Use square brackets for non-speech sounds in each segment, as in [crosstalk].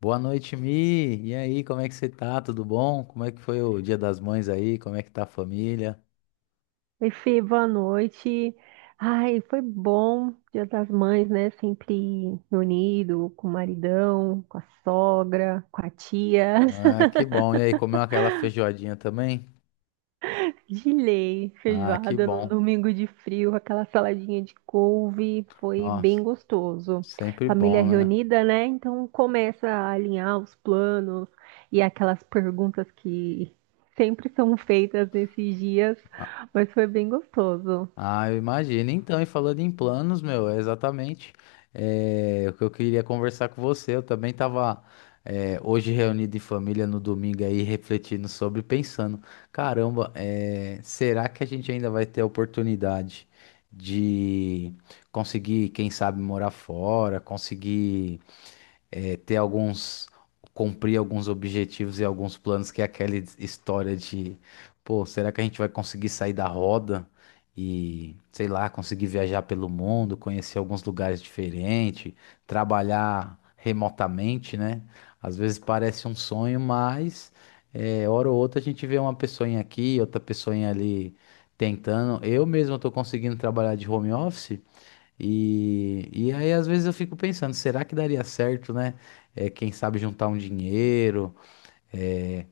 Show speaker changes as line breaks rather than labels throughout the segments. Boa noite, Mi. E aí, como é que você tá? Tudo bom? Como é que foi o Dia das Mães aí? Como é que tá a família?
Oi, Fê, boa noite. Ai, foi bom. Dia das Mães, né? Sempre reunido com o maridão, com a sogra, com a tia.
Ah, que bom. E aí, comeu aquela feijoadinha também?
[laughs] De lei,
Ah, que
feijoada num
bom.
domingo de frio, aquela saladinha de couve. Foi bem
Nossa,
gostoso.
sempre
Família
bom, né?
reunida, né? Então começa a alinhar os planos e aquelas perguntas que sempre são feitas nesses dias, mas foi bem gostoso.
Ah, eu imagino. Então, e falando em planos, meu, é exatamente, o que eu queria conversar com você. Eu também estava hoje reunido em família no domingo aí, refletindo sobre, pensando, caramba, será que a gente ainda vai ter a oportunidade de conseguir, quem sabe, morar fora, conseguir ter alguns, cumprir alguns objetivos e alguns planos, que é aquela história de, pô, será que a gente vai conseguir sair da roda e, sei lá, conseguir viajar pelo mundo, conhecer alguns lugares diferentes, trabalhar remotamente, né? Às vezes parece um sonho, mas hora ou outra a gente vê uma pessoinha aqui, outra pessoinha ali tentando. Eu mesmo estou conseguindo trabalhar de home office. E aí, às vezes, eu fico pensando, será que daria certo, né? É, quem sabe juntar um dinheiro. é,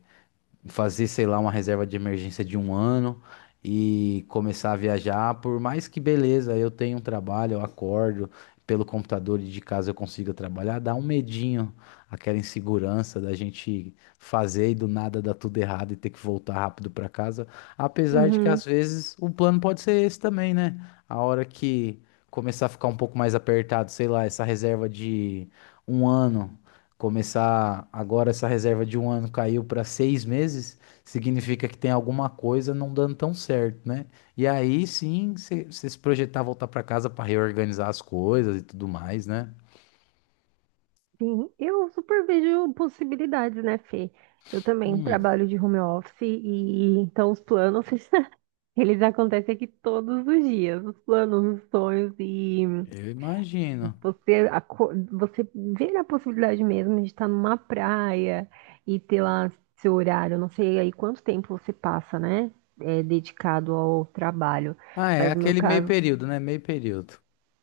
Fazer, sei lá, uma reserva de emergência de um ano e começar a viajar. Por mais que, beleza, eu tenho um trabalho, eu acordo pelo computador e de casa eu consiga trabalhar, dá um medinho, aquela insegurança da gente fazer e do nada dar tudo errado e ter que voltar rápido para casa, apesar de que
Uhum.
às vezes o plano pode ser esse também, né? A hora que começar a ficar um pouco mais apertado, sei lá, essa reserva de um ano. Começar agora, essa reserva de um ano caiu para seis meses, significa que tem alguma coisa não dando tão certo, né? E aí sim, você se projetar voltar para casa para reorganizar as coisas e tudo mais, né?
Sim, eu super vejo possibilidades, né, Fê? Eu também
Hum,
trabalho de home office e então os planos, [laughs] eles acontecem aqui todos os dias, os planos, os sonhos e
eu imagino.
você, você vê a possibilidade mesmo de estar numa praia e ter lá seu horário. Eu não sei aí quanto tempo você passa, né, é, dedicado ao trabalho,
Ah, é
mas no meu
aquele meio
caso.
período, né? Meio período.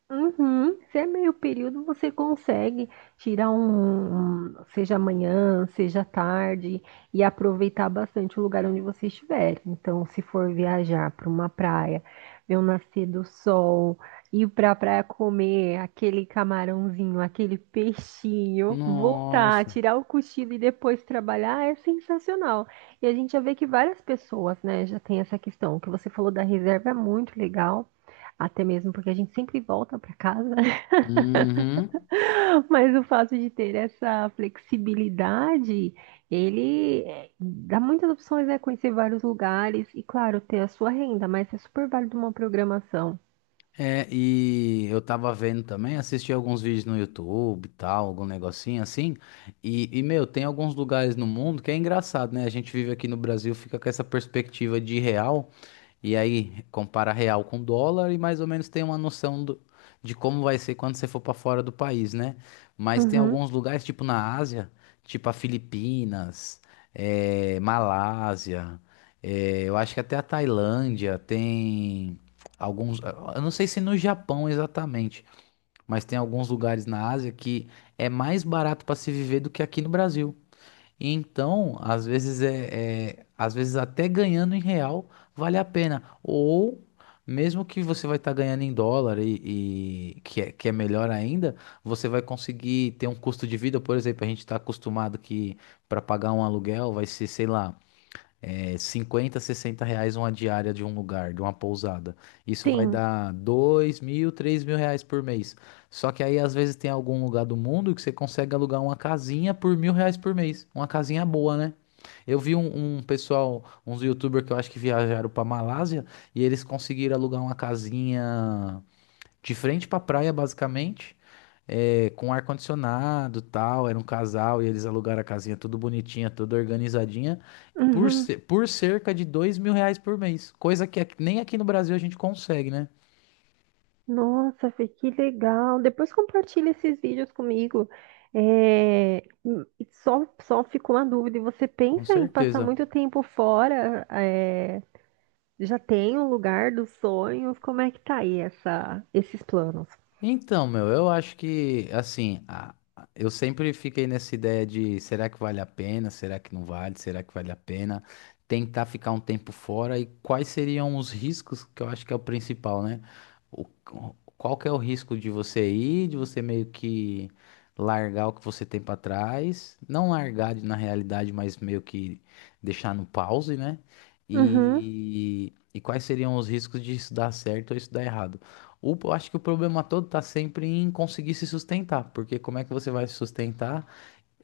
Uhum. Se é meio período, você consegue tirar um, seja amanhã, seja tarde, e aproveitar bastante o lugar onde você estiver. Então, se for viajar para uma praia, ver o nascer do sol, ir para a praia comer aquele camarãozinho, aquele peixinho, voltar,
Nossa.
tirar o cochilo e depois trabalhar, é sensacional. E a gente já vê que várias pessoas, né, já tem essa questão. O que você falou da reserva é muito legal. Até mesmo porque a gente sempre volta para casa,
Uhum.
[laughs] mas o fato de ter essa flexibilidade, ele é, dá muitas opções, né? Conhecer vários lugares e, claro, ter a sua renda, mas é super válido uma programação.
É, e eu tava vendo também, assisti alguns vídeos no YouTube e tal, algum negocinho assim. E meu, tem alguns lugares no mundo que é engraçado, né? A gente vive aqui no Brasil, fica com essa perspectiva de real. E aí, compara real com dólar e mais ou menos tem uma noção do- de como vai ser quando você for para fora do país, né? Mas tem
Uhum,
alguns lugares, tipo na Ásia, tipo a Filipinas, Malásia, eu acho que até a Tailândia tem alguns. Eu não sei se no Japão exatamente, mas tem alguns lugares na Ásia que é mais barato para se viver do que aqui no Brasil. E então, às vezes às vezes até ganhando em real vale a pena. Ou mesmo que você vai estar ganhando em dólar e que é melhor ainda, você vai conseguir ter um custo de vida. Por exemplo, a gente está acostumado que para pagar um aluguel vai ser, sei lá, 50, R$ 60 uma diária de um lugar, de uma pousada. Isso vai
sim.
dar 2.000, R$ 3.000 por mês. Só que aí às vezes tem algum lugar do mundo que você consegue alugar uma casinha por R$ 1.000 por mês. Uma casinha boa, né? Eu vi um pessoal, uns youtubers que eu acho que viajaram para Malásia e eles conseguiram alugar uma casinha de frente pra praia, basicamente, com ar-condicionado, tal. Era um casal e eles alugaram a casinha tudo bonitinha, tudo organizadinha,
Uhum.
por cerca de R$ 2.000 por mês, coisa que aqui- nem aqui no Brasil a gente consegue, né?
Nossa, Fê, que legal. Depois compartilha esses vídeos comigo. É, e só ficou uma dúvida. E você
Com
pensa em passar
certeza.
muito tempo fora? Já tem o lugar dos sonhos? Como é que tá aí essa, esses planos?
Então, meu, eu acho que, assim, eu sempre fiquei nessa ideia de será que vale a pena, será que não vale, será que vale a pena tentar ficar um tempo fora e quais seriam os riscos, que eu acho que é o principal, né? O- Qual que é o risco de você ir, de você meio que largar o que você tem pra trás, não largar de- na realidade, mas meio que deixar no pause, né?
Uhum,
E quais seriam os riscos de isso dar certo ou isso dar errado? Eu acho que o problema todo tá sempre em conseguir se sustentar, porque como é que você vai se sustentar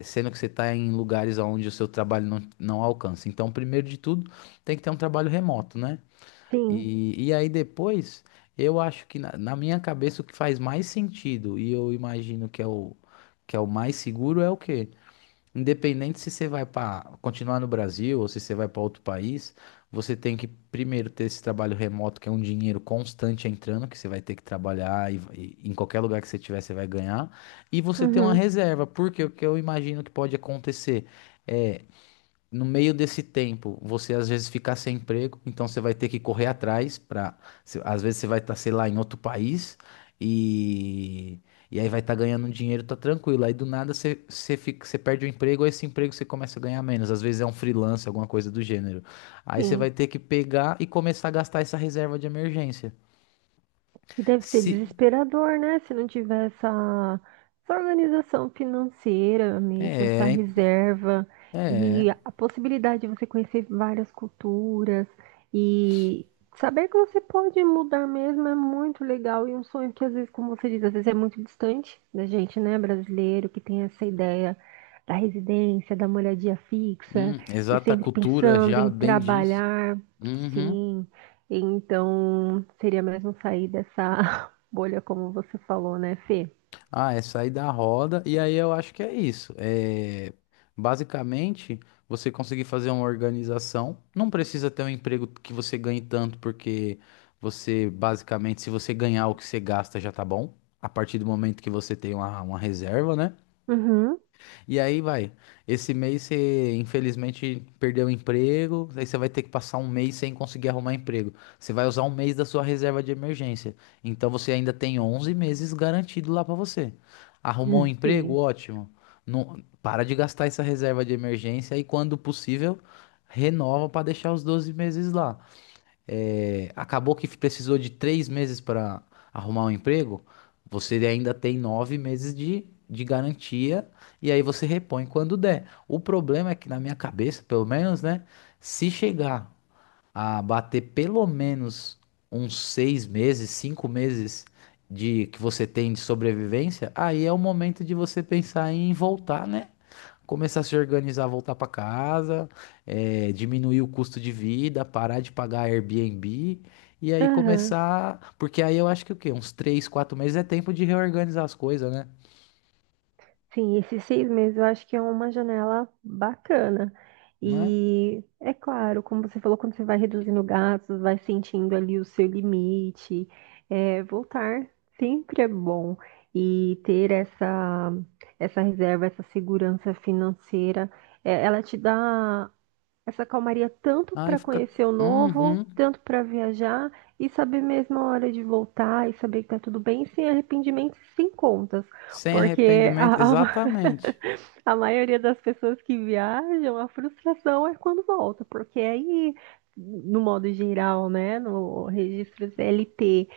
sendo que você está em lugares onde o seu trabalho não alcança? Então, primeiro de tudo, tem que ter um trabalho remoto, né?
sim,
E aí depois, eu acho que na minha cabeça o que faz mais sentido, e eu imagino que é que é o mais seguro, é o quê? Independente se você vai para continuar no Brasil ou se você vai para outro país, você tem que primeiro ter esse trabalho remoto, que é um dinheiro constante entrando, que você vai ter que trabalhar e em qualquer lugar que você tiver, você vai ganhar. E você ter uma
uhum,
reserva, porque o que eu imagino que pode acontecer é, no meio desse tempo, você às vezes fica sem emprego, então você vai ter que correr atrás. Para, às vezes você vai estar, sei lá, em outro país e e aí vai estar ganhando um dinheiro, tá tranquilo. Aí do nada você fica, você perde o emprego, aí esse emprego você começa a ganhar menos. Às vezes é um freelance, alguma coisa do gênero. Aí você
sim.
vai ter que pegar e começar a gastar essa reserva de emergência.
E deve ser
Se
desesperador, né? Se não tiver essa organização financeira mesmo, essa
é,
reserva
é,
e a possibilidade de você conhecer várias culturas e saber que você pode mudar mesmo é muito legal e um sonho que às vezes, como você diz, às vezes é muito distante da gente, né, brasileiro, que tem essa ideia da residência, da moradia fixa e
exata
sempre
cultura
pensando
já
em
bem diz.
trabalhar.
Uhum.
Sim. Então, seria mesmo sair dessa [laughs] bolha, como você falou, né, Fê?
Ah, é sair da roda, e aí eu acho que é isso. É, basicamente, você conseguir fazer uma organização. Não precisa ter um emprego que você ganhe tanto, porque você, basicamente, se você ganhar o que você gasta, já tá bom. A partir do momento que você tem uma reserva, né?
Uhum.
E aí vai. Esse mês você, infelizmente, perdeu o emprego, aí você vai ter que passar um mês sem conseguir arrumar emprego. Você vai usar um mês da sua reserva de emergência. Então você ainda tem 11 meses garantido lá pra você. Arrumou um
[laughs]
emprego?
Sim.
Ótimo. Não, para de gastar essa reserva de emergência e, quando possível, renova pra deixar os 12 meses lá. Acabou que precisou de 3 meses para arrumar um emprego, você ainda tem 9 meses de garantia e aí você repõe quando der. O problema é que, na minha cabeça, pelo menos, né? Se chegar a bater pelo menos uns 6 meses, 5 meses de que você tem de sobrevivência, aí é o momento de você pensar em voltar, né? Começar a se organizar, voltar para casa, diminuir o custo de vida, parar de pagar Airbnb e aí
Aham.
começar, porque aí eu acho que o quê? Uns 3, 4 meses é tempo de reorganizar as coisas, né?
Sim, esses 6 meses eu acho que é uma janela bacana.
Né?
E é claro, como você falou, quando você vai reduzindo gastos, vai sentindo ali o seu limite. É, voltar sempre é bom. E ter essa reserva, essa segurança financeira, é, ela te dá essa calmaria tanto
Aí
para
fica,
conhecer o novo,
uhum,
tanto para viajar e saber mesmo a hora de voltar e saber que tá tudo bem, sem arrependimentos e sem contas.
sem
Porque
arrependimento,
a, [laughs]
exatamente.
a maioria das pessoas que viajam, a frustração é quando volta, porque aí, no modo geral, né, no registro CLT,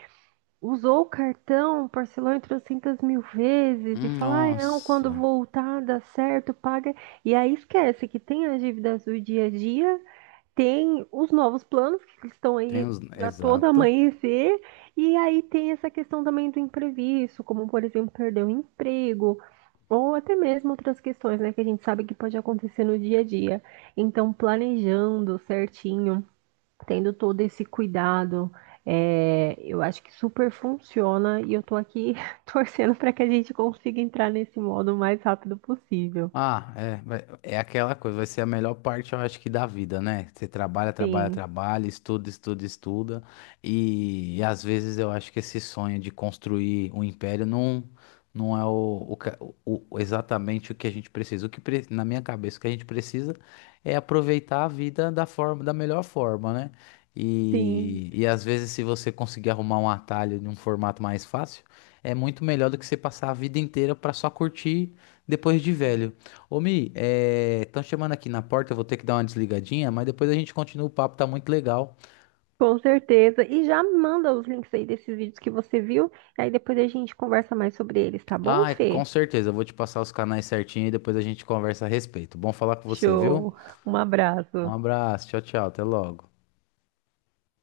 usou o cartão, parcelou em 300 mil vezes e fala, ai não, quando
Nossa,
voltar dá certo, paga. E aí esquece que tem as dívidas do dia a dia, tem os novos planos que estão
tem
aí
os,
a todo
exato.
amanhecer, e aí tem essa questão também do imprevisto, como por exemplo, perder o emprego, ou até mesmo outras questões, né, que a gente sabe que pode acontecer no dia a dia. Então, planejando certinho, tendo todo esse cuidado, é, eu acho que super funciona e eu tô aqui [laughs] torcendo para que a gente consiga entrar nesse modo o mais rápido possível.
Ah, é, vai- é aquela coisa, vai ser a melhor parte, eu acho, que da vida, né? Você trabalha, trabalha,
Sim,
trabalha, estuda, estuda, estuda, e às vezes eu acho que esse sonho de construir um império não, não é o- exatamente o que a gente precisa. O que pre- na minha cabeça o que a gente precisa é aproveitar a vida da forma, da melhor forma, né?
sim.
E às vezes, se você conseguir arrumar um atalho de um formato mais fácil, é muito melhor do que você passar a vida inteira para só curtir depois de velho. Ô, Mi, estão chamando aqui na porta, eu vou ter que dar uma desligadinha, mas depois a gente continua, o papo tá muito legal.
Com certeza. E já manda os links aí desses vídeos que você viu. Aí depois a gente conversa mais sobre eles, tá bom,
Ah, é,
Fê?
com certeza, eu vou te passar os canais certinho e depois a gente conversa a respeito. Bom falar com você, viu?
Show. Um
Um
abraço.
abraço, tchau, tchau, até logo.